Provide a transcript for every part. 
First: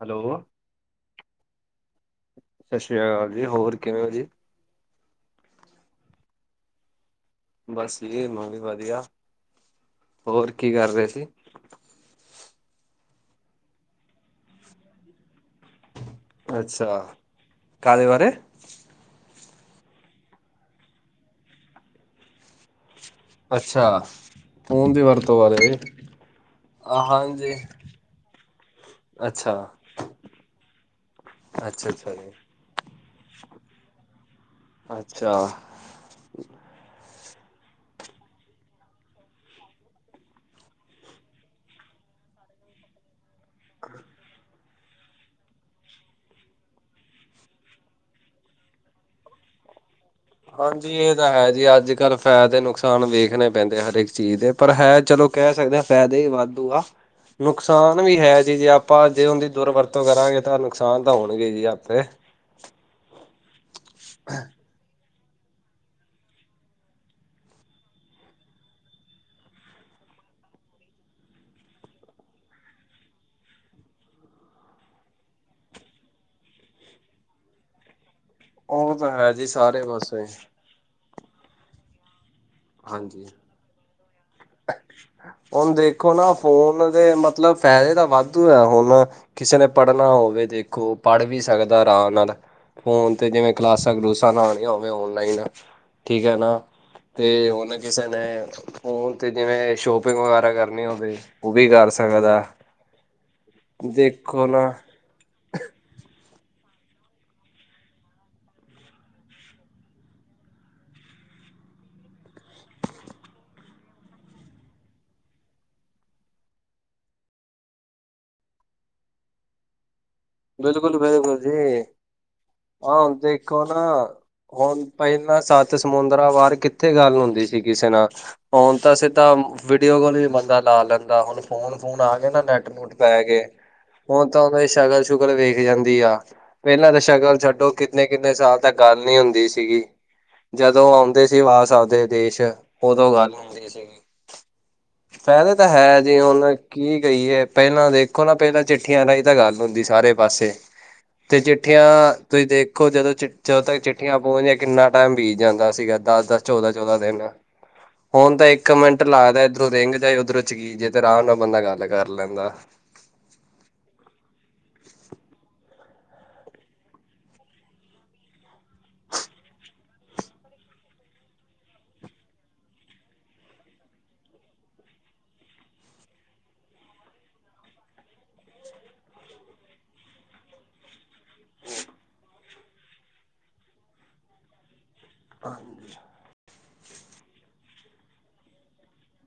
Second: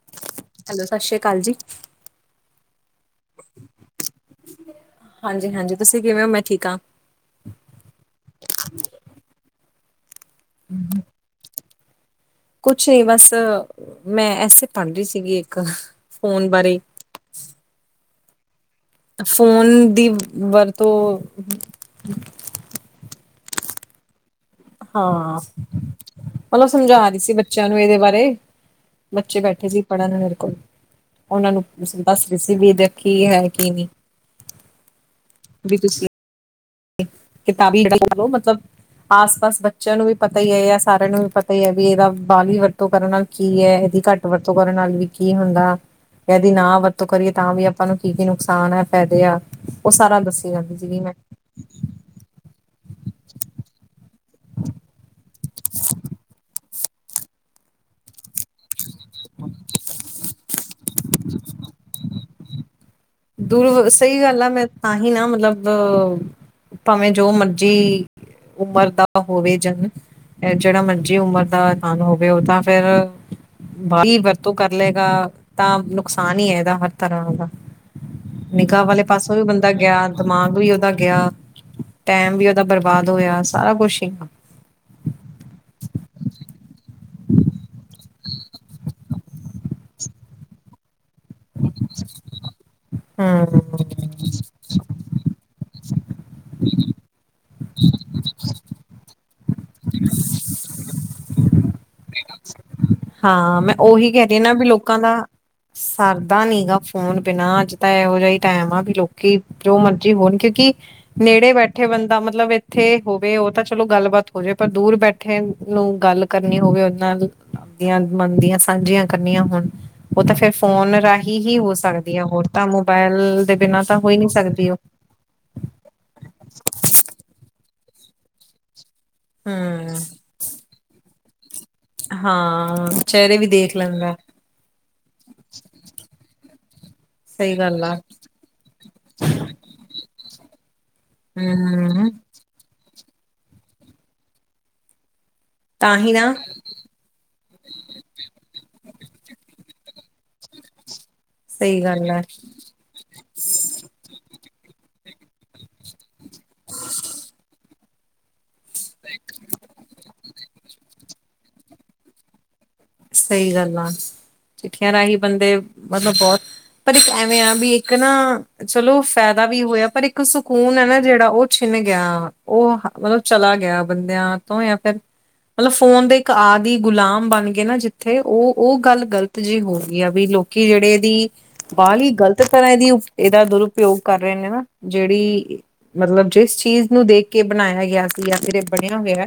Hello. Hello Sat Sri ਅਕਾਲ ਜੀ। ਸਤਿ ਸ਼੍ਰੀ ਅਕਾਲ ਜੀ, ਹੋਰ ਕਿਵੇਂ ਓ ਜੀ? ਹਾਂਜੀ- ਹਾਂਜੀ ਤੁਸੀਂ ਕਿਵੇਂ ਹੋ? ਮੈਂ ਠੀਕ ਹਾਂ। ਬਸ ਜੀ ਵਧੀਆ। ਹੋਰ ਕੀ ਕਰ ਰਹੇ ਸੀ? ਕੁਛ ਨੀ ਬਸ, ਮੈਂ ਐਸੇ ਪੜ੍ਹ ਰਹੀ ਸੀਗੀ ਇੱਕ। ਫੋਨ ਬਾਰੇ ਅੱਛਾ, ਕਾਹਦੇ ਬਾਰੇ। ਫੋਨ ਦੀ ਵਰਤੋਂ। ਅੱਛਾ ਫੋਨ ਦੀ ਹਾਂ ਵਰਤੋਂ ਬਾਰੇ। ਮਤਲਬ ਸਮਝਾ ਰਹੀ ਸੀ ਹਾਂਜੀ ਬੱਚਿਆਂ ਨੂੰ ਇਹਦੇ ਬਾਰੇ, ਬੱਚੇ ਅੱਛਾ ਬੈਠੇ ਸੀ ਪੜਨ ਮੇਰੇ ਕੋਲ। ਉਹਨਾਂ ਨੂੰ ਅੱਛਾ ਅੱਛਾ ਬੱਸ ਜੀ ਰਿਸੀ ਵੀ ਦੇਖੀ ਹੈ ਕਿ ਨਹੀਂ। ਅੱਛਾ। ਵੀ ਤੁਸੀਂ ਕਿਤਾਬੀ ਲ ਲੋ ਮਤਲਬ। ਆਸ ਪਾਸ ਬੱਚਿਆਂ ਨੂੰ ਵੀ ਪਤਾ ਹੀ ਹੈ ਜਾਂ ਸਾਰਿਆਂ ਨੂੰ ਵੀ ਪਤਾ ਹੀ ਹੈ ਵੀ ਇਹਦਾ ਬਾਲ ਹੀ ਵਰਤੋਂ ਕਰਨ ਨਾਲ। ਕੀ ਹੈ ਇਹਦੀ ਘੱਟ ਵਰਤੋਂ ਕਰਨ ਨਾਲ ਵੀ ਕੀ ਹੁੰਦਾ। ਇਹਦੀ ਨਾ ਵਰਤੋਂ ਕਰੀਏ ਤਾਂ ਵੀ ਆਪਾਂ ਨੂੰ ਕੀ ਕੀ ਨੁਕਸਾਨ ਆ ਫਾਇਦੇ ਆ ਉਹ ਸਾਰਾ ਦੱਸ। ਹਾਂਜੀ ਇਹ ਤਾਂ ਹੈ ਜੀ ਅੱਜ ਕੱਲ੍ਹ। ਫਾਇਦੇ ਨੁਕਸਾਨ ਵੇਖਣੇ ਪੈਂਦੇ ਹਰੇਕ ਚੀਜ਼ ਦੇ ਪਰ ਹੈ ਚਲੋ ਕਹਿ ਸਕਦੇ ਹਾਂ ਫਾਇਦੇ ਹੀ ਵਾਧੂ ਆ। ਨੁਕਸਾਨ ਵੀ ਹੈ ਜੀ ਜੇ ਆਪਾਂ ਜੇ ਉਹ ਦੀ ਦੁਰਵਰਤੋਂ ਕਰਾਂਗੇ ਤਾਂ ਨੁਕਸਾਨ ਤਾਂ ਹੋਣਗੇ ਜੀ ਆਪੇ। ਦੁਰ ਸਹੀ ਗੱਲ ਆ ਮੈਂ ਤਾਂਹੀ ਨਾ ਮਤਲਬ? ਭਾਵੇਂ ਜੋ ਮਰਜ਼ੀ ਉਮਰ ਦਾ ਹੋਵੇ ਜਨ। ਇਹ ਜਿਹੜਾ ਮੰਰਜੀ ਉਮਰ ਦਾ ਸਾਨ ਹੋਵੇ ਉਹ ਤਾਂ ਫੇਿਰ। ਕਿ ਵਰਤੋਂ ਕਰ ਲਏਗਾ ਤਾਂ ਨੁਕਸਾਨ ਹੀ ਹੈ ਇਹਦਾ ਹਰ ਤਰ੍ਹਾਂ ਦਾ। ਨਿਗਾਹ ਉਹ ਵਾਲੇ ਤਾਂ ਹੈ ਪਾਸੋਂ ਵੀ ਜੀ ਬੰਦਾ ਸਾਰੇ ਗਿਆ ਪਾਸੇ ਦਿਮਾਗ ਵੀ ਉਹਦਾ ਗਿਆ। ਟਾਈਮ ਵੀ ਉਹਦਾ ਬਰਬਾਦ ਹਾਂਜੀ ਹੋਇਆ ਸਾਰਾ ਕੁਛ ਹੀ। ਹੁਣ ਦੇਖੋ ਨਾ ਫੋਨ ਦੇ ਮਤਲਬ ਫਾਇਦੇ ਤਾਂ ਵਾਧੂ ਹੈ ਹੁਣ। ਕਿਸੇ ਨੇ ਪੜ੍ਹਨਾ ਹੋਵੇ ਦੇਖੋ ਪੜ੍ਹ ਵੀ ਸਕਦਾ ਆਰਾਮ ਨਾਲ ਫੋਨ ਤੇ ਜਿਵੇਂ ਕਲਾਸਾਂ ਕਲੂਸ। ਲਾਉਣੀਆਂ ਹੋਵੇ ਔਨਲਾਈਨ ਠੀਕ ਹੈ ਨਾ ਅਤੇ ਹੁਣ ਕਿਸੇ ਨੇ ਉਹ। ਤੇ ਜਿਵੇਂ ਸ਼ੋਪਿੰਗ ਵਗੈਰਾ ਕਰਨੀ ਹੋਵੇ ਉਹ ਵੀ ਕਰ ਸਕਦਾ। ਹਾਂ ਮੈਂ ਉਹੀ ਕਹਿ ਰਹੀ ਨਾ ਵੀ ਲੋਕਾਂ ਦਾ। ਸਰਦਾ ਨੀ ਗਾ ਫੋਨ ਬਿਨਾਂ ਅੱਜ ਤਾਂ ਇਹੋ ਜਿ ਹੀ ਟਾਈਮ ਆ ਵੀ ਲੋਕੀ। ਜੋ ਮਰਜ਼ੀ ਹੋਣ ਕਿਉਂਕਿ। ਨੇੜੇ ਬੈਠੇ ਬੰਦਾ ਮਤਲਬ ਇੱਥੇ ਹੋਵੇ ਉਹ ਤਾਂ ਚਲੋ ਗੱਲਬਾਤ ਹੋ ਜਾਵੇ ਪਰ ਦੂਰ ਬੈਠੇ। ਗੱਲ ਕਰਨੀ ਹੋਵੇ ਉਦੇ ਨਾਲ। ਚੰਗੀਆ ਮੰਨਦੀਆਂ ਸਾਂਝੀਆਂ ਕਰਨੀਆਂ ਹੋਣ। ਉਹ ਤੇ ਫਿਰ ਫੋਨ ਬਿਲਕੁਲ ਬਿਲਕੁਲ ਰਾਹੀਂ ਹੀ ਹੋ ਜੀ ਸਕਦੀ ਹੈ ਹੋਰ ਤਾਂ ਹਾਂ ਹੁਣ ਮੋਬਾਇਲ ਦੇ ਦੇਖੋ ਨਾ ਬਿਨਾਂ ਤਾਂ ਹੋਈ ਨਹੀ ਸਕਦੀ ਉਹ। ਹੁਣ ਪਹਿਲਾਂ ਸੱਤ ਸਮੁੰਦਰਾਂ ਪਾਰ ਕਿੱਥੇ ਗੱਲ ਹੁੰਦੀ ਸੀ ਕਿਸੇ ਨਾਲ। ਹੁਨ ਤਾਂ ਸਿੱਧਾ ਵੀਡੀਓ ਹੂੰ। ਕੋਲ ਵੀ ਬੰਦਾ ਲਾ ਲੈਂਦਾ ਹੁਣ। ਫੋਨ ਫੁਨ ਆ ਗਿਆ ਨਾ ਨੈਟ ਨੁੱਟ ਹਾਂ ਪੈ ਚਿਹਰੇ ਕੇ ਵੀ ਦੇਖ ਲੈਂਦਾ ਹੁਣ ਤਾਂ ਉਹਨਾਂ ਦੀ ਸ਼ਕਲ ਸ਼ੁਕਲ ਵੇਖ ਜਾਂਦੀ ਆ। ਪਹਿਲਾਂ ਤਾਂ ਸ਼ਕਲ ਸਹੀ ਛੱਡੋ ਗੱਲ ਆ ਕਿੰਨੇ ਕਿੰਨੇ ਸਾਲ ਤੱਕ ਗੱਲ ਨੀ ਹੁੰਦੀ ਸੀਗੀ। ਜਦੋਂ ਆਉਂਦੇ ਸੀ। ਹੂੰ [unintelligible] ਉਦੋਂ ਗੱਲ ਹੁੰਦੀ ਸੀਗੀ ਫਾਇਦੇ ਤਾਂ ਹੈ ਹੀ ਜੇ ਨਾ ਅੋਨਲਾਇਣ। ਕੀ ਕਹੀਏ ਪਹਿਲਾਂ ਦੇਖੋ ਨਾ ਪਹਿਲਾਂ ਚਿੱਠੀਆਂ ਰਾਹੀਂ ਤਾਂ ਗੱਲ ਹੁੰਦੀ ਸਾਰੇ ਪਾਸੇ। ਤੇ ਸਹੀ ਚਿੱਠੀਆਂ ਗੱਲ ਹੈ ਤੁਸੀਂ ਦੇਖ। ਦੇਖੋ ਜਦੋਂ ਤੱਕ ਚਿੱਠੀਆਂ ਪਹੁੰਚ ਦੀਆਂ ਕਿੰਨਾ ਟਾਈਮ ਬੀਤ ਜਾਂਦਾ ਸੀਗਾ ਦਸ ਦਸ ਚੌਦਾਂ ਚੌਦਾਂ ਦਿਨ। ਹੁਣ ਤਾਂ ਇੱਕ ਮਿੰਟ ਲੱਗਦਾ ਇੱਧਰੋਂ ਰਿੰਗ ਜਾਏ ਉੱਧਰੋਂ ਚਕੀ ਜੇ ਤੇ ਆਰਾਮ ਨਾਲ ਬੰਦਾ ਗੱਲ ਕਰ ਲੈਂਦਾ। ਸਹੀ ਗੱਲ ਆ ਚਿੱਠੀਆਂ ਰਾਹੀਂ ਬੰਦੇ ਮਤਲਬ ਬਹੁਤ। ਪਰ ਐਵੇਂ ਆ ਵੀ ਇੱਕ ਨਾ। ਚਲੋ ਫਾਇਦਾ ਵੀ ਹੋਇਆ ਪਰ ਇੱਕ ਸਕੂਨ ਏ ਨਾ ਜਿਹੜਾ ਉਹ ਛਿਨ ਗਿਆ ਉਹ। ਮਤਲਬ ਚਲਾ ਗਿਆ ਬੰਦਿਆਂ ਤੋਂ ਜਾਂ ਫਿਰ। ਮਤਲਬ ਫੋਨ ਦੇ ਇੱਕ ਆਦਿ ਗੁਲਾਮ ਬਣ ਗਏ ਨਾ ਜਿੱਥੇ। ਥੇ ਉਹ ਉਹ ਗੱਲ ਗ਼ਲਤ ਜਿਹੀ ਹੋ ਗਈ ਆ ਵੀ ਲੋਕੀ ਜਿਹੜੇ ਦੀ। [inaudible] ਗ਼ਲਤ ਤਰ੍ਹਾਂ ਇਹਦੀ ਇਹਦਾ ਦੁਰਪਯੋਗ ਕਰ ਰਹੇ ਨੇ ਨਾ ਜਿਹੜੀ ਮਤਲਬ ਜਿਸ ਚੀਜ਼ ਨੂੰ ਦੇਖ ਕੇ ਬਣਾਇਆ ਗਿਆ ਸੀ ਜਾਂ ਫਿਰ ਇਹ ਬਣਿਆ ਹੋਇਆ।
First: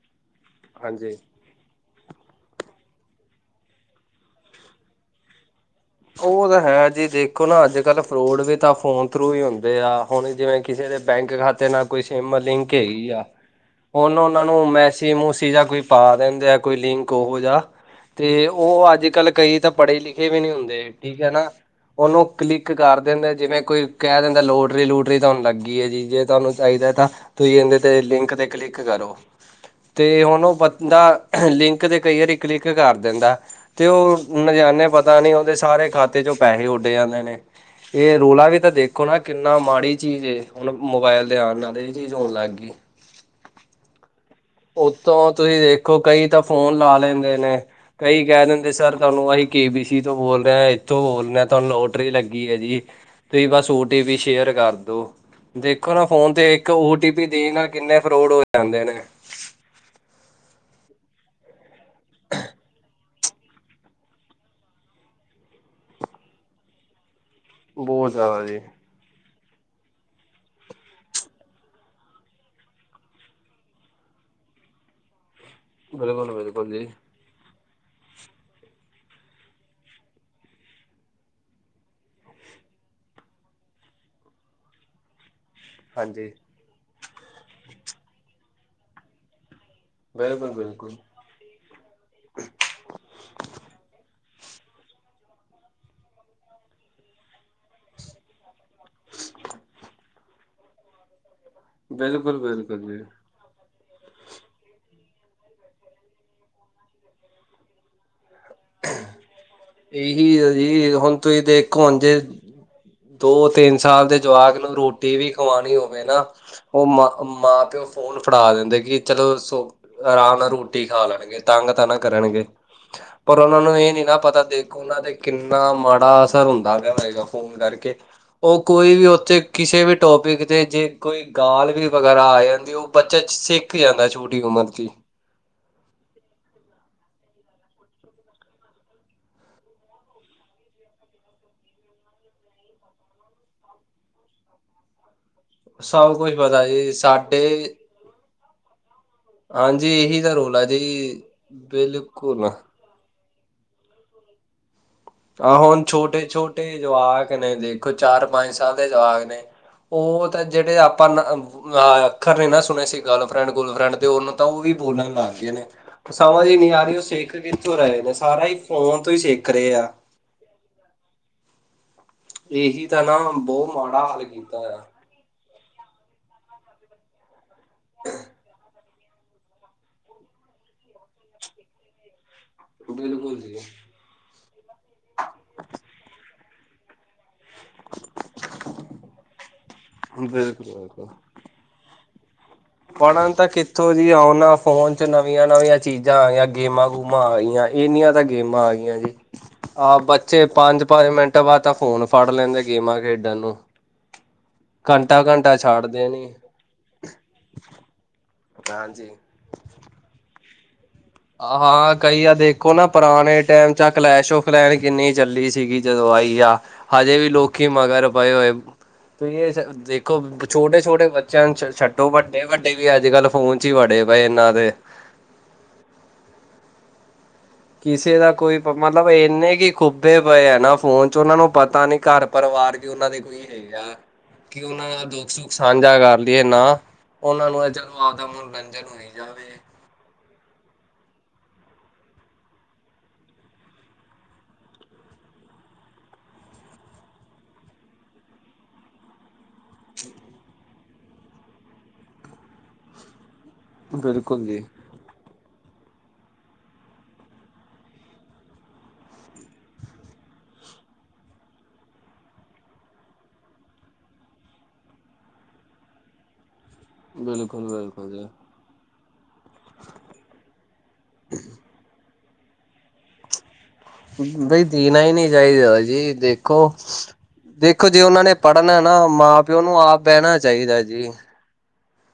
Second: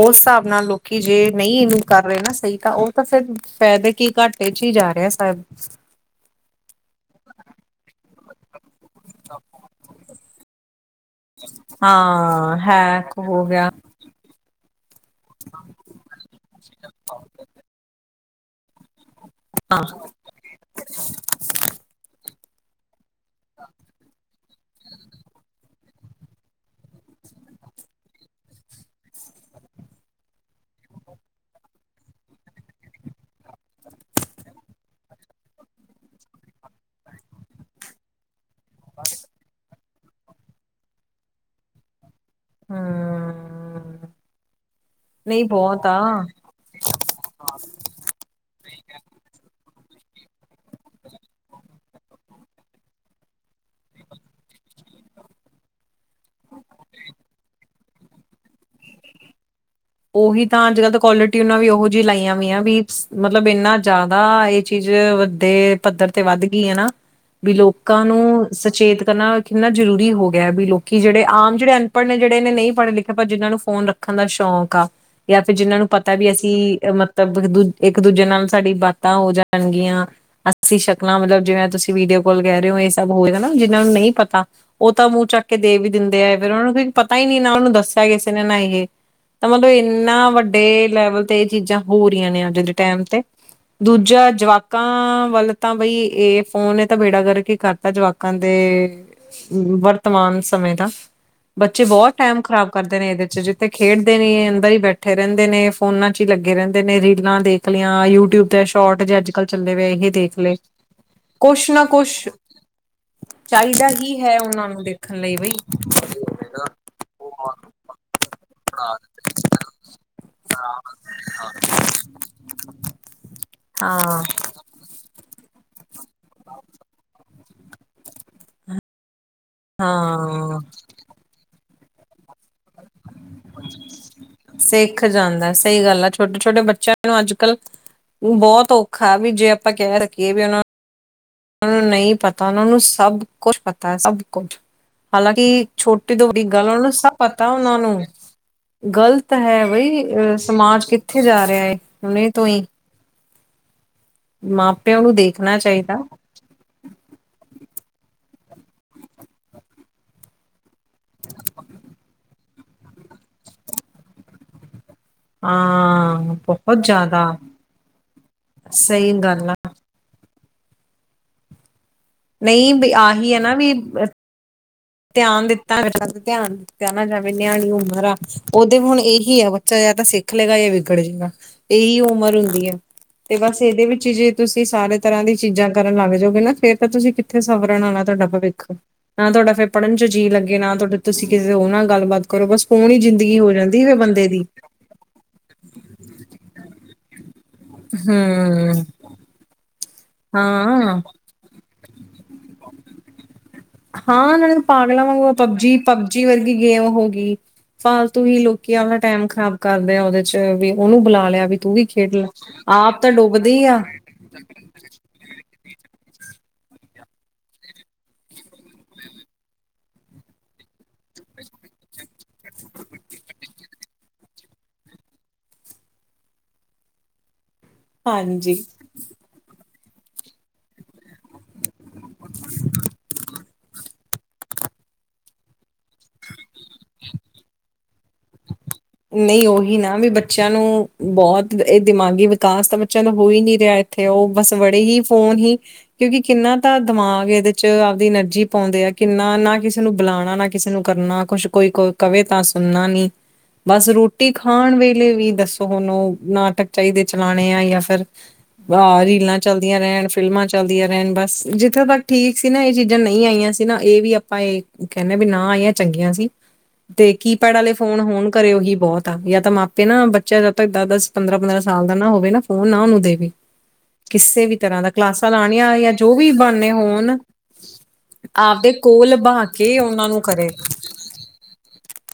ਉਸ ਹਿਸਾਬ ਨਾਲ ਲੋਕੀ ਹਾਂਜੀ ਜੇ ਨਹੀਂ ਇਹਨੂੰ ਕਰ ਰਹੇ ਨਾ ਸਹੀ ਤਾਂ ਉਹ। ਤਾਂ ਫਿਰ ਫਾਇਦੇ ਕੀ ਘਾਟੇ ਚ ਹੀ ਜਾ ਰਿਹਾ ਸਬ। ਉਹ ਤਾਂ ਹੈ ਜੀ ਦੇਖੋ ਨਾ ਅੱਜ ਕੱਲ ਫਰੋਡ ਵੀ ਤਾਂ ਫੋਨ ਥਰੂ ਹੀ ਹੁੰਦੇ ਆ ਹੁਣ ਜਿਵੇਂ। ਕਿਸੇ ਦੇ ਬੈਂਕ ਖਾਤੇ ਨਾਲ ਕੋਈ ਸਿਮ ਹਾਂ ਲਿੰਕ ਹੈਗੀ ਹੈਕ ਆ। ਹੋ ਗਿਆ ਹੁਣ ਓਨਾਂ ਨੂੰ ਮੈਸਜ ਮੂਸੀਜ ਜਾਂ ਕੋਈ ਪਾ ਦਿੰਦੇ ਆ ਕੋਈ ਲਿੰਕ ਓਹੋ ਜਿਆ। ਤੇ ਓ ਅੱਜ ਕੱਲ ਕਈ ਤਾਂ ਹਾਂ ਪੜ੍ਹੇ ਲਿਖੇ ਵੀ ਨੀ ਹੁੰਦੇ, ਠੀਕ ਐ ਨਾ ਓਨੂੰ ਕਲਿੱਕ ਕਰ ਦਿੰਦਾ, ਜਿਵੇਂ ਕੋਈ ਕੈ ਦਿੰਦਾ ਲੋਟਰੀ ਲੂਟਰੀ ਤਾਨੂੰ ਲੱਗ ਗੀ ਐ ਜੀ, ਜੇ ਤਾਨੂੰ ਚਾਈਦਾ ਤਾਂ ਤੁਸੀਂ ਏੰਦੇ ਤੇ ਲਿੰਕ ਤੇ ਕਲਿੱਕ ਕਰੋ। ਤੇ ਹੁਣ ਓ ਬੰਦਾ ਲਿੰਕ ਤੇ ਕਈ ਵਾਰੀ ਕਲਿੱਕ ਕਰ ਦਿੰਦਾ। ਤੇ ਓ ਨਜ਼ਾਣੇ ਪਤਾ ਨੀ ਓਦੇ ਸਾਰੇ ਖਾਤੇ ਚੋਂ ਪੈਸੇ ਉੱਡ ਜਾਂਦੇ ਨੇ, ਏ ਰੌਲਾ ਵੀ ਤਾਂ ਦੇਖੋ ਨਾ ਕਿੰਨਾ ਮਾੜੀ ਚੀਜ਼ ਏ। ਹੁਣ ਮੋਬਾਇਲ ਦੇ ਆਣ ਨਾਲ ਏ ਚੀਜ਼ ਹੋਣ ਲੱਗ ਗੀ। ਹਮ ਓਤੋਂ ਨਹੀਂ ਤੁਸੀ ਬਹੁਤ ਦੇਖੋ ਆ ਕਈ ਤਾਂ ਫੋਨ ਲਾ ਲੈਂਦੇ ਨੇ। ਕਈ ਕੈ ਦਿੰਦੇ ਸਰ ਤਾਨੂੰ ਅਹੀਂ ਕੇ ਬੀ ਸੀ ਤੋਂ ਬੋਲ ਰਏ ਆਂ, ਏਥੋਂ ਬੋਲਦੇ ਆਂ ਤਾਨੂੰ ਲੋਟਰੀ ਲੱਗੀ ਐ ਜੀ। ਤੁਸੀਂ ਬਸ ਓ ਟੀ ਪੀ ਸ਼ੇਅਰ ਕਰਦੋ। ਦੇਖੋ ਨਾ ਫੋਨ ਤੇ ਇੱਕ ਓ ਟੀ ਪੀ ਦੇ ਨਾਲ ਕਿੰਨੇ ਫਰੋਡ ਹੋ ਜਾਂਦੇ ਨੇ। ਓਹੀ ਤਾਂ ਅੱਜ ਕੱਲ੍ਹ ਤਾਂ ਕੋਲਰ ਟਿਊਨਾ ਵੀ ਓਹੋ ਜੀਆਂ ਲਾਈਆਂ ਵੀਆਂ ਵੀ ਮਤਲਬ ਏਨਾ ਜ਼ਾਦਾ ਏ ਚੀਜ਼ ਵੱਡੇ ਪੱਧਰ ਤੇ ਵੱਧ ਗੀ ਏ ਨਾ। ਵੀ ਲੋਕਾਂ ਬਹੁਤ ਜ਼ਿਆਦਾ ਨੂੰ ਜੀ ਸਚੇਤ ਕਰਨਾ ਕਿੰਨਾ ਜ਼ਰੂਰੀ ਹੋ ਗਿਆ ਵੀ ਲੋਕੀ ਜੇੜੇ ਆਮ ਜੇੜੇ ਅਨਪੜ੍ਹ ਜੜੇ ਏਨੇ ਨਈ ਪੜ੍ਹੇ ਲਿਖੇ, ਪਰ ਜਿਨ੍ਹਾਂ ਨੂੰ ਫੋਨ ਰੱਖਣ ਦਾ ਸ਼ੌਕ ਕਾ ਜਾਂ ਫੇਰ ਜਿੰਨਾਂ ਨੂੰ ਪਤਾ ਵੀ ਬਿਲਕੁਲ ਬਿਲਕੁਲ ਜੀ ਅਸੀਂ ਮਤ ਮਤਬ ਦੂ ਇੱਕ ਦੂਜੇ ਨਾਲ ਸਾਡੀ ਬਾਤਾਂ ਹੋ ਜਾਣਗੀਆਂ। ਅਸੀਂ ਸ਼ਕਲਾਂ ਮਤਲਬ ਜਿਵੇਂ ਤੁਸੀਂ ਵੀਡੀਓ ਕਾਲ ਕੈ ਰੇ ਓ ਏ ਸਭ ਹੋਏ ਨਾ, ਜਿੰਨਾਂ ਨੂੰ ਨਈ ਪਤਾ ਓ ਤਾਂ ਮੂੰਹ ਚੱਕ ਕੇ ਦੇ ਵੀ ਦਿੰਦੇ ਹਾਂਜੀ ਐ, ਫੇਰ ਓਨਾ ਨੂੰ ਪਤਾ ਈ ਨੀ ਨਾ ਓਨੂੰ ਦੱਸਿਆ ਕਿਸੇ ਨੇ। ਨਾ ਇਹ ਤਾਂ ਮਲਬ ਏਨਾ ਬਿਲਕੁਲ ਵੱਡੇ ਬਿਲਕੁਲ ਲੈਵਲ ਤੇ ਏ ਚੀਜ਼ਾਂ ਹੋ ਰੀਆਂ ਨੇ ਅੱਜ ਦੇ ਟੈਮ ਤੇ। ਦੂਜਾ ਜਵਾਕਾਂ ਵੱਲ ਤਾਂ ਬਈ ਏ ਫੋਨ ਨੇ ਤਾਂ ਬੇੜਾ ਗਰਕ ਈ ਕਰ ਤਾਂ ਜਵਾਕਾਂ ਦੇ ਵਰਤਮਾਨ ਸਮੇਂ ਦਾ ਬੱਚੇ ਬੋਤ ਬਿਲਕੁਲ ਟੈਮ ਖਰਾਬ ਬਿਲਕੁਲ ਕਰਦੇ ਜੀ ਨੇ ਏਦੇ 'ਚ ਜਿੱਥੇ ਖੇਡ ਡਦੇ ਨੀ ਏ ਅੰਦਰ ਈ ਬੈਠੇ ਰੈਂਦੇ ਨੇ, ਫੋਨਾਂ 'ਚ ਈ ਲੱਗੇ ਰੈਂਦੇ ਨੇ, ਰੀਲਾਂ ਦੇਖ ਲੀਆਂ, ਯੂਟਿਊਬ ਤੇ ਸ਼ੋਟ ਜੇ ਅੱਜ ਕੱਲ ਚੱਲੇ ਪਏ ਏ ਦੇਖ ਇਹੀ ਹੈ ਲੇ। ਜੀ ਹੁਣ ਤੁਸੀਂ ਕੁਛ ਨਾ ਦੇਖੋ ਹੁਣ ਕੁਛ ਜੇ ਦੋ ਤਿੰਨ ਚਾਹੀਦਾ ਸਾਲ ਦੇ ਹੀ ਹੈ ਜਵਾਕ ਉਹਨਾਂ ਨੂੰ ਰੋਟੀ ਦੇਖਣ ਵੀ ਲਈ ਬਈ ਖਵਾਣੀ ਹੋਵੇ ਨਾ, ਓ ਮ ਮਾਂ ਪਿਓ ਫੋਨ ਫੜਾ ਦਿੰਦੇ ਕੀ ਚਲੋ ਸੋ ਆਰਾਮ ਨਾਲ ਰੋਟੀ ਖਾ ਲੈਣਗੇ, ਤੰਗ ਤਾਂ ਨਾ ਕਰਨਗੇ। ਪਰ ਓਨਾਂ ਨੂੰ ਏ ਨੀ ਨਾ ਹਾਂ ਪਤਾ ਦੇਖੋ ਓਨਾਂ ਤੇ ਕਿੰਨਾ ਮਾੜਾ ਅਸਰ ਹੁੰਦਾ ਗਿਆ ਏਦਾ। ਫੋਨ ਕਰਕੇ ਓ ਕੋਈ ਵੀ ਓਥੇ ਕਿਸੇ ਵੀ ਟੋਪਿਕ ਹਾਂ ਤੇ ਜੇ ਕੋਈ ਗਾਲ ਵੀ ਵਗੈਰਾ ਆ ਜਾਂਦੀ, ਓ ਬੱਚਾ ਸਿੱਖ ਜਾਂਦਾ ਛੋਟੀ ਉਮਰ ਚੀ। ਸਿੱਖ ਜਾਂਦਾ ਸਈ ਗੱਲ ਆ, ਛੋਟੇ- ਛੋਟੇ ਬੱਚਿਆਂ ਨੂੰ ਅੱਜ ਕੱਲ੍ਹ ਬੋਤ ਔਖਾ ਵੀ ਜੇ ਆਪਾਂ ਕੈ ਰੱਖੀਏ ਵੀ ਓਨਾਂ ਨੂੰ ਓਨਾ ਨੂੰ ਨਈ ਪਤਾ, ਓਨਾਂ ਨੂੰ ਸਭ ਕੁਛ ਪਤਾ- ਸਭ ਕੁਛ। ਹਾਲਾਂਕਿ ਛੋਟੀ ਸਭ ਤੋਂ ਕੁਛ ਵੱਡੀ ਪਤਾ ਗੱਲ ਓਨਾਂ ਜੀ ਨੂੰ ਸਭ ਸਾਡੇ ਪਤਾ ਓਨਾਂ ਨੂੰ। ਗਲਤ ਗਲਤ ਹੈ ਹਾਂਜੀ ਬਈ ਇਹੀ ਤਾਂ ਅ ਰੋਲ ਆ ਜੀ ਸਮਾਜ ਕਿੱਥੇ ਜਾ ਰਿਆ ਏ ਹੁਣੇ ਤੋਂ ਬਿਲਕੁਲ ਈਂ। ਮਾਪੇ ਓਨੂੰ ਦੇ ਆਹੋ ਹੁਣ ਛੋਟੇ ਛੋਟੇ ਜਵਾਕ ਨੇ, ਦੇਖੋ ਚਾਰ ਪੰਜ ਸਾਲ ਦੇ ਜਵਾਕ ਨੇ। ਓ ਤਾਂ ਜੜੇ ਆਪਾਂ ਨਾ ਆ ਅੱਖਰ ਨੀ ਨਾ ਸੁਣੇ ਸੀ ਗਰਲਫਰੈਂਡ ਗੁਲਫਰੈਂਡ ਦੇ, ਓਨੂੰ ਤਾਂ ਓ ਵੀ ਬੋਲਣ ਲਾ ਵਧੀਆ ਨੇ, ਹਾਂ ਸਮਝ ਨੀ ਬਹੁਤ ਆ ਰੀ ਓ ਜ਼ਿਆਦਾ ਸਿੱਖ ਕਿੱਥੋਂ ਰਏ ਨੇ, ਸਾਰਾ ਈ ਫੋਨ ਤੋਂ ਸਹੀ ਈ ਗੱਲ ਸਿੱਖ ਰਏ ਆ। ਨਹੀਂ ਏਹੀ ਵੀ ਤਾਂ ਨਾ ਆਹੀ ਹੈ ਬੋਤ ਵੀ ਮਾੜਾ ਹਾਲ ਕੀਤਾ ਹੋਇਆ। ਧਿਆਨ ਦਿੱਤਾ ਹੋਏਗਾ, ਧਿਆਨ ਦਿੱਤਾ ਨਾ ਜਾਵੇ ਨਿਆਣੀ ਉਮਰ ਆ। ਓ ਤੇ ਹੁਣ ਏਹੀ ਆ ਬੱਚਾ ਜਾਂ ਤਾਂ ਸਿੱਖ ਲੇਗਾ ਜਾਂ ਵਿਗੜ ਜੇਗਾ, ਏਹੀ ਉਮਰ ਹੁੰ ਦੀ ਐ। ਤੇ ਬਿਲਕੁਲ ਜੀ ਬਸ ਏਦੇ ਵਿੱਚ ਈ ਜੇ ਤੁਸੀਂ ਸਾਰੇ ਤਰ੍ਹਾਂ ਦੀਆਂ ਚੀਜ਼ਾਂ ਕਰਨ ਲੱਗ ਜਓਗੇ ਨਾ ਫੇਰ ਤਾਂ ਤੁਸੀਂ ਕਿੱਥੇ ਸਵਰਨ ਆਲਾ ਤੁਹਾਡਾ ਭਵਿੱਖ ਅ ਪੜ੍ਹਨ ਚ ਜੀਅ ਲੱਗੇ ਬਿਲਕੁਲ ਨਾ ਤੁਹਾਡੇ ਬਿਲਕੁਲ ਤੁਸੀਂ ਕਿਸੇ ਹੋਰ ਨਾਲ ਗੱਲਬਾਤ ਕਰੋ ਬਸ ਫੋਨ ਹੀ ਪੜ੍ਹਨ ਜ਼ਿੰਦਗੀ ਤਾਂ ਹੋ ਜਾਂਦੀ ਕਿੱਥੋਂ ਫੇਰ ਜੀ ਬੰਦੇ ਦੀ। ਉਹਨਾਂ ਫੋਨ ਚ ਨਵੀਆਂ ਨਵੀਆਂ ਚੀਜ਼ਾਂ ਆ ਗਿਆ ਗੇਮਾਂ-ਗੂਮਾਂ ਆ ਗਿਆਂ ਇੰਨੀਆਂ ਤਾਂ ਗੇਮਾਂ ਹੂੰ ਆਗੀਆ ਜੀ। ਆਹ ਬੱਚੇ ਪੰਜ ਹਾਂ ਪੰਜ ਮਿੰਟਾਂ ਬਾਦ ਤਾਂ ਫੋਨ ਫੜ ਲੈਂਦੇ ਗੇਮਾਂ ਖੇਡਣ ਨੂੰ। ਹਾਂ ਨਾਲੇ ਪਾਗਲਾ ਵਾਂਗੂ ਘੰਟਾ-ਘੰਟਾ ਪਬ ਜੀ ਛੱਡਦੇ ਪਬ ਜੀ ਨੀ ਵਰਗੀ ਗੇਮ ਹੋ ਗਈ ਫਾਲਤੂ ਹੀ ਲੋਕੀ ਆਪਣਾ ਹਾਂਜੀ। ਟੈਮ ਖਰਾਬ ਕਰਦੇ ਆ ਉਹਦੇ ਚ ਵੀ ਉਹਨੂੰ ਬਲਾ ਹਾਂ ਕਈ ਆ ਦੇਖੋ ਨਾ ਪੁਰਾਣੇ ਡੁੱਬਦੇ ਹੀ ਟੈਮ ਚ ਆ ਕਲੈਸ਼ ਹੋ ਪਲੈਨ ਕਿੰਨੀ ਚੱਲੀ ਸੀਗੀ ਜਦੋਂ ਆਈ ਆ ਹਜੇ ਵੀ ਲੋਕੀ ਮਗਰ ਪਏ ਹੋਏ। ਤੁਸੀ ਇਸ ਦੇਖੋ ਛੋਟੇ-ਛੋਟੇ ਬੱਚਿਆਂ ਨੂੰ ਛੱਡੋ ਬੱ ਵੱਡੇ ਵੀ ਅੱਜ ਕੱਲ੍ਹ ਫੋਨ ਚ ਹੀ ਵੜੇ ਪਏ ਇਹਨਾਂ ਦੇ ਕਿਸੇ ਦਾ ਕੋਈ ਹਾਂਜੀ। ਭ ਮਤਲਬ ਇੰਨੇ ਕੀ ਖੁੱਬੇ ਪਏ ਆ ਨਾ ਫੋਨ ਚ ਉਨਾ ਨੂੰ ਪਤਾ ਨੀ ਘਰ ਪਰਿਵਾਰ ਵੀ ਉਨਾਂ ਦੇ ਕੁ ਹੈਗਾ ਕਿ ਉਹਨਾਂ ਨਾਲ ਦੁੱਖ-ਸੁੱਖ ਸਾਂਝਾ ਕਰ ਲੀ ਏ ਨਾ ਉਹਨਾਂ ਨੂੰ ਐ ਚੱਲੋ ਆਪਦਾ ਫੋਨ [unintelligible] ਨਹੀਂ ਉਹੀ ਨਾ ਵੀ ਬੱਚਿਆਂ ਨੂੰ ਬਹੁਤ ਇਹ ਦਿਮਾਗੀ ਵਿਕਾਸ ਤਾਂ ਬੱਚਿਆਂ ਦਾ ਹੋ ਹੀ ਨੀਂ ਰਿਹਾ। ਤੇ ਉਹ ਬਸ ਬੜੇ ਹੀ ਫੋਨ ਹੀ ਕਿਉਂਕਿ ਤਾਂ ਦਿਮਾਗ ਇਹਦੇ ਚ ਆਪਦੀ ਐਨਰਜੀ ਪੌਂਅਦੇ ਕਿੰਨਾ ਨਾ ਕਿਸੇ ਨੂੰ ਬੁਲਾਉਣਾ ਨਾ ਕਿਸੇ ਨੂੰ ਕਰਨਾ। ਕੁਛ ਕੋਈ ਕੋ ਕਵੇ ਤਾਂ ਸੁਣਨਾ ਨੀ। ਬਸ ਰੋਟੀ ਬਿਲਕੁਲ ਜੀ ਖਾਣ ਵੇਲੇ ਵੀ ਦੱਸੋ ਹੁਣ ਉਹ ਨਾਟਕ ਚਾਹੀਦੇ ਚਲਾਣੇ ਆ ਜਾਂ ਫਿਰ ਆਹ ਰੀਲਾਂ ਚੱਲਦੀਆਂ ਰਹਿਣ ਫਿਲਮਾਂ ਚੱਲਦੀਆਂ ਰਹਿਣ ਬਸ ਜਿੱਥੇ ਤੱਕ ਠੀਕ ਸੀ ਨਾ ਇਹ ਚੀਜ਼ਾਂ ਨਈ ਆਈਆਂ ਸੀ। ਹਨਾ ਇਹ ਵੀ ਆਪਾਂ ਇਹ ਕਹਿਣੇ ਆ ਵੀ ਨਾ ਆਈਆਂ ਚੰਗੀਆਂ ਸੀ। ਤੇ ਕੀਪੈਡ ਬਿਲਕੁਲ ਆਲੇ ਫੋਨ ਬਿਲਕੁਲ ਜੀ ਹੋਣ ਘਰੇ ਉਹੀ ਬਹੁਤ ਆ ਜਦ ਤਾਂ ਮਾਪੇ ਨਾ ਬੱਚਾ ਜਦ ਤੱਕ ਦਸ-ਦਸ, ਪੰਦਰਾਂ- ਪੰਦਰਾਂ ਸਾਲ ਦਾ ਨਾ ਹੋਵੇ ਨਾ ਫੋਨ ਨਾ ਉਹਨੂੰ ਦੇਵੇ। ਕਿਸੇ ਵੀ ਬਈ ਤਰ੍ਹਾਂ ਦਾ ਦੇਣਾ ਹੀ ਕਲਾਸਾਂ ਨਹੀਂ ਚਾਹੀਦਾ ਲਾਣੀਆਂ ਜੀ ਜੋ ਵੀ ਦੇਖੋ ਬਹਾਨੇ ਹੋਣ ਦੇਖੋ ਜੇ ਉਹਨਾ ਨੇ ਆਪਦੇ ਪੜ੍ਹਨਾ ਨਾ ਕੋਲ ਮਾਂ ਬਹਾ ਪਿਓ ਕੇ ਨੂੰ ਆਪ ਬਹਿਣਾ ਚਾਹੀਦਾ ਜੀ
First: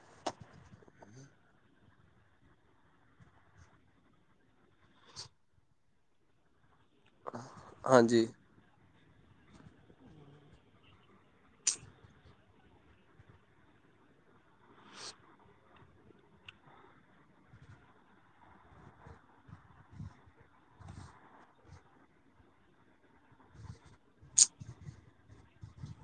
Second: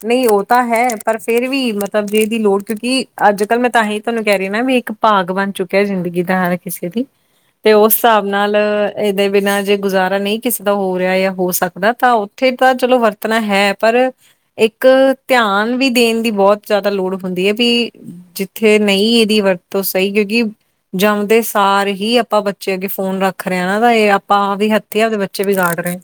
ਨਈ ਉਹ ਤਾਂ ਹੈ ਪਰ ਫੇਰ ਵੀ ਮਤਲਬ ਜੇ ਇਹਦੀ ਲੋੜ ਕਿਉਂਕਿ ਅੱਜ ਕੱਲ ਮੈਂ ਤਾਂਹੀ ਤੁਹਾਨੂੰ ਕਹਿ ਰਹੀ ਨਾ ਵੀ ਇੱਕ ਭਾਗ ਬਣ ਚੁੱਕਾ ਕਾ ਜ਼ਿੰਦਗੀ ਦਾ ਹਰ ਕਿਸੇ ਦੀ [inaudible] ਤੇ ਉਸ ਸਾਬ ਨਾਲ ਇਹਦੇ ਬਿਨਾਂ ਜੇ ਗੁਜ਼ਾਰਾ ਨਹੀਂ ਕਿਸੇ ਦਾ ਹੋ ਰਿਹਾ ਜਾਂ ਹੋ ਸਕਦਾ ਤਾਂ ਉੱਥੇ ਤਾਂ ਚਲੋ ਵਰ ਆਪਣਾ ਹੈ ਪਰ ਇੱਕ ਧਿਆਨ ਵੀ ਦੇਣ ਦੀ ਬਹੁਤ ਜਿਆਦਾ ਲੋੜ ਹੁੰਦੀ ਐ ਵੀ ਜਿੱਥੇ ਨਈ ਇਹਦੀ ਵਰਤੋਂ ਸਹੀ ਕਿਉਂਕਿ ਜੰਮਦੇ ਸਾਰ ਹੀ ਆਪਾਂ ਬੱਚੇ ਅੱਗੇ ਫੋਨ ਰੱਖ ਰਹੇ ਆ ਨਾ ਤਾਂ ਇਹ ਆਪਾਂ ਆਪਦੇ ਹੱ ਦੀ ਆਪਦੇ ਬੱਚੇ ਵਿਗਾੜ ਰਹੇ ਆ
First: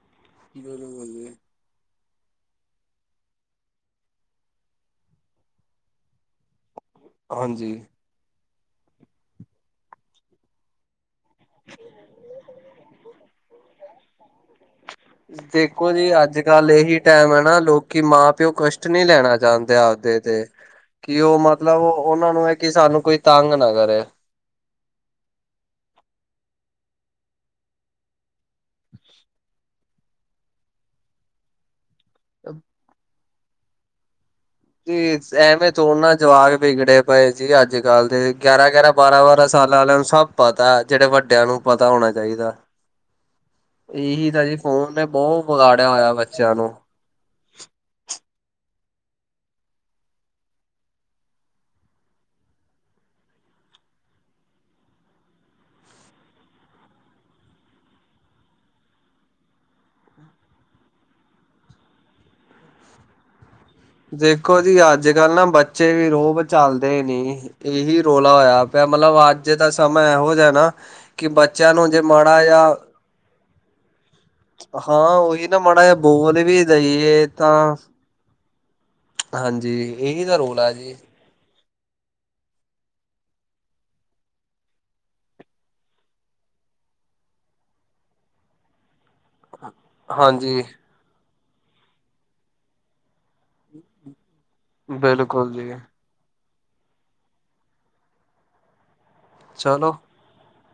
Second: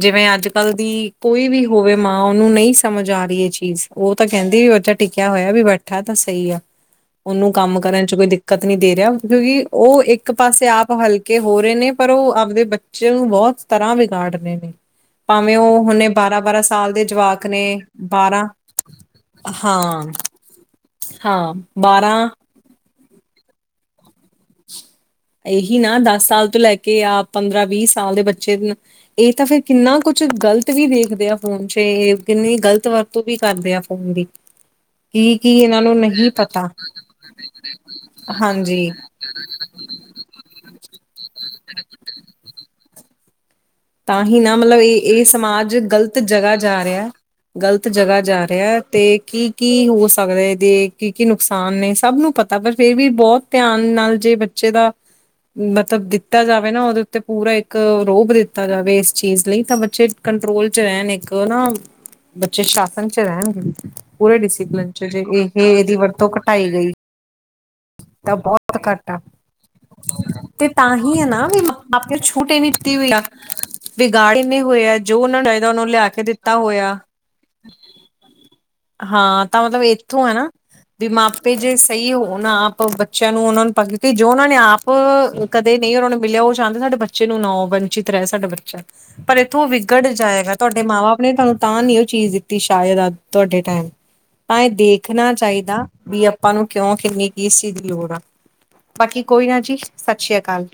ਜਿਵੇਂ ਅੱਜ ਅੱਜ ਕੱਲ ਦੀ ਬਿਲਕੁਲ ਜੀ। ਕੋਈ ਵੀ ਹੋਵੇ ਮਾਂ ਉਹਨੂੰ ਨਹੀਂ ਸਮਝ ਆ ਰਹੀ ਏਹ ਚੀਜ਼ ਉਹ ਤਾਂ ਕਹਿੰਦੀ ਵੀ ਬੱਚਾ ਟਿਕਿਆ ਹੋਇਆ ਵੀ ਬੈਠਾ ਤਾਂ ਸਹੀ ਆ ਉਹਨੂੰ ਕੰਮ ਹਾਂਜੀ ਕਰਨ ਚ ਕੋਈ ਦਿੱਕਤ ਨੀ ਦੇ ਰਿਹਾ ਕਿਉਂਕਿ ਉਹ ਇੱਕ ਪਾਸੇ ਆਪ ਹਲਕੇ ਹੋ ਰਹੇ ਨੇ ਪਰ ਉਹ ਆਪਦੇ ਬੱ ਬੱਚੇ ਨੂੰ ਬਹੁਤ ਤਰ੍ਹਾਂ ਵਿਗਾੜ ਰਹੇ ਨੇ। ਭਾਵੇਂ ਉਹ ਦੇਖੋ ਹੁਣੇ ਜੀ ਅੱਜ ਬਾਰਾਂ-ਬਾਰਾਂ ਕੱਲ ਸਾਲ ਦੇ ਜਵਾਕ ਨੇ, ਬਾਰਾਂ ਕਝ ਨ੍ਹੀਂ ਲੈਣਾ ਚਾਹੁੰਦੇ ਹਾਂ ਆਵਦੇ ਤੇ ਕਿ ਉਹ ਹਾਂ ਮਤਲਬ ਬਾਰਾਂ ਉਹਨਾਂ ਨੂੰ ਕਿ ਸਾਨੂੰ ਕੋਈ ਤੰਗ ਨਾ ਕਰੇ। ਏਹੀ ਨਾ ਦਸ ਸਾਲ ਤੋਂ ਲੈ ਕੇ ਆਪ ਪੰਦਰਾਂ ਵੀਹ ਸਾਲ ਦੇ ਬੱਚੇ ਏਹ ਤਾਂ ਫੇਰ ਕਿੰਨਾ ਕੁਛ ਕੁਛ ਗਲਤ ਵੀ ਦੇਖਦੇ ਆ ਫੋਨ ਚ ਏ ਕਿੰਨੀ ਗ਼ਲਤ ਵਰਤੋਂ ਵੀ ਕਰਦੇ ਆ ਫੋਨ ਦੀ ਤੇ ਕੀ ਕੀ ਐਵੇਂ ਇਹਨਾਂ ਥੋੜੋਂ ਨੂੰ ਨਾ ਨਹੀਂ ਜਵਾਕ ਪਤਾ ਵਿਗੜੇ ਪਏ ਜੀ ਅੱਜ ਕੱਲ ਦੇ ਗਿਆਰਾਂ-ਗਿਆਰਾਂ ਹਾਂਜੀ ਬਾਰਾਂ-ਬਾਰਾਂ ਸਾਲਾਂ ਆਲਿਆਂ ਨੂੰ ਸਭ ਪਤਾ ਜਿਹੜੇ ਵੱਡਿਆਂ ਨੂੰ ਪਤਾ ਹੋਣਾ ਚਾਹੀਦਾ। ਇਹੀ ਤਾਂਹੀ ਤਾਂ ਨਾ ਜੀ ਮਤਲਬ ਫੋਨ ਇਹ ਨੇ ਇਹ ਬਹੁਤ ਸਮਾਜ ਵਿਗਾੜਿਆ ਹੋਇਆ ਗ਼ਲਤ ਜਗ੍ਹਾ ਬੱਚਿਆਂ ਨੂੰ। ਜਾ ਰਿਆ। ਗ਼ਲਤ ਜਗ੍ਹਾ ਜਾ ਰਿਹਾ ਤੇ ਕੀ ਕੀ ਹੋ ਸਕਦਾ ਇਹਦੇ ਕੀ ਕੀ ਨੁਕਸਾਨ ਨੇ ਸਭ ਨੂੰ ਪਤਾ ਪਰ ਫਿਰ ਵੀ ਬਹੁਤ ਧਿਆਨ ਨਾਲ ਜੇ ਬੱਚੇ ਦਾ ਮਤਲਬ ਦਿੱਤਾ ਜਾਵੇ ਨਾ ਉਹਦੇ ਉੱਤੇ ਪੂਰਾ ਇੱਕ ਰੋਬ ਦਿੱਤਾ ਦਿੱਤਾ ਜਾਵੇ ਇਸ ਚੀਜ਼ ਲਈ ਤਾਂ ਬੱਚੇ ਕੰਟਰੋਲ ਚ ਰਹਿਣ ਇੱਕ ਨਾ ਬੱਚੇ ਸ਼ਾਸਨ ਚ ਰਹਿਣਗੇ, ਪੂਰੇ ਦੇਖੋ ਜੀ ਡਿਸਪਲਿਨ 'ਚ ਇਹ ਇਹਦੀ ਵਰਤੋਂ ਘਟਾਈ ਗਈ। ਇਹ ਨੀ ਇਹੀ ਰੌਲਾ ਤਾਂ ਹੋਇਆ ਬੋਤ ਪਿਆ ਘੱਟ ਮਤਲਬ ਆ, ਅੱਜ ਦਾ ਸਮਾਂ ਇਹੋ ਜਿਹਾ ਤੇ ਨਾ ਤਾਂਹੀ ਐ ਕਿ ਨਾ ਬੱਚਿਆਂ ਨੂੰ ਜੇ ਆਪਣੇ ਮਾੜਾ ਛੋਟੇ ਨੀ ਜਾਂ ਤੇ ਵੀ ਐ [unintelligible] ਵਿਗਾੜੇ ਇੰਨੇ ਹੋਏ ਆ ਹਾਂ ਜੋ ਉਹਨਾ ਨੂੰ ਉਹੀ ਨਾ ਚਾਹੀਦਾ ਮਾੜਾ ਉਹਨੂੰ ਜਿਹਾ ਲਿਆ ਕੇ ਬੋਲ ਦਿੱਤਾ ਵੀ ਹੋਇਆ। ਦਈਏ ਤਾਂ ਹਾਂ ਤਾਂ ਮਤਲਬ ਹਾਂਜੀ ਇਹੀ ਇੱਥੋਂ ਐ ਤਾਂ ਨਾ, ਰੋਲ ਆ ਜੀ ਵੀ ਮਾਪੇ ਜੇ ਸਹੀ ਹੋਣ ਨਾ ਬੱਚਿਆਂ ਨੂੰ ਉਹਨਾਂ ਨੂੰ ਆਦਤ ਦਿੱਤੀ ਜੋ ਉਹਨਾਂ ਨੇ ਆਪ ਕਦੇ ਨਹੀਂ ਉਹਨਾਂ ਨੂੰ ਮਿਲਿਆ ਉਹ ਚਾਹੁੰਦੇ ਸਾਡੇ ਬੱਚੇ ਬੱਚੇ ਨੂੰ ਨੋ ਵੰਚਿਤ ਰਹਿ ਸਕਦਾ ਬੱਚਾ ਇੱਥੋਂ ਪਰ ਵਿਗੜ ਜਾਏਗਾ ਹਾਂਜੀ। ਤੁਹਾਡੇ ਮਾਂ ਬਾਪ ਨੇ ਤੁਹਾਨੂੰ ਤਾਂ ਨੀ ਉਹ ਚੀਜ਼ ਦਿੱਤੀ ਸ਼ਾਇਦ ਅ ਤੁਹਾਡੇ ਟਾਈਮ ਤਾਈ ਦੇਖਣਾ ਬਿਲਕੁਲ ਜੀ ਚਾਈਦਾ। ਵੀ ਆਪਾਂ ਨੂੰ ਕਿਉਂ ਕਿਨੀ ਕਿਸ ਚੀਜ਼ ਦੀ ਲੋੜ ਆ, ਬਾਕੀ ਕੋਈ ਨਾ ਜੀ ਚਲੋ ਸਤਿ ਸ੍ਰੀ ਅਕਾਲ।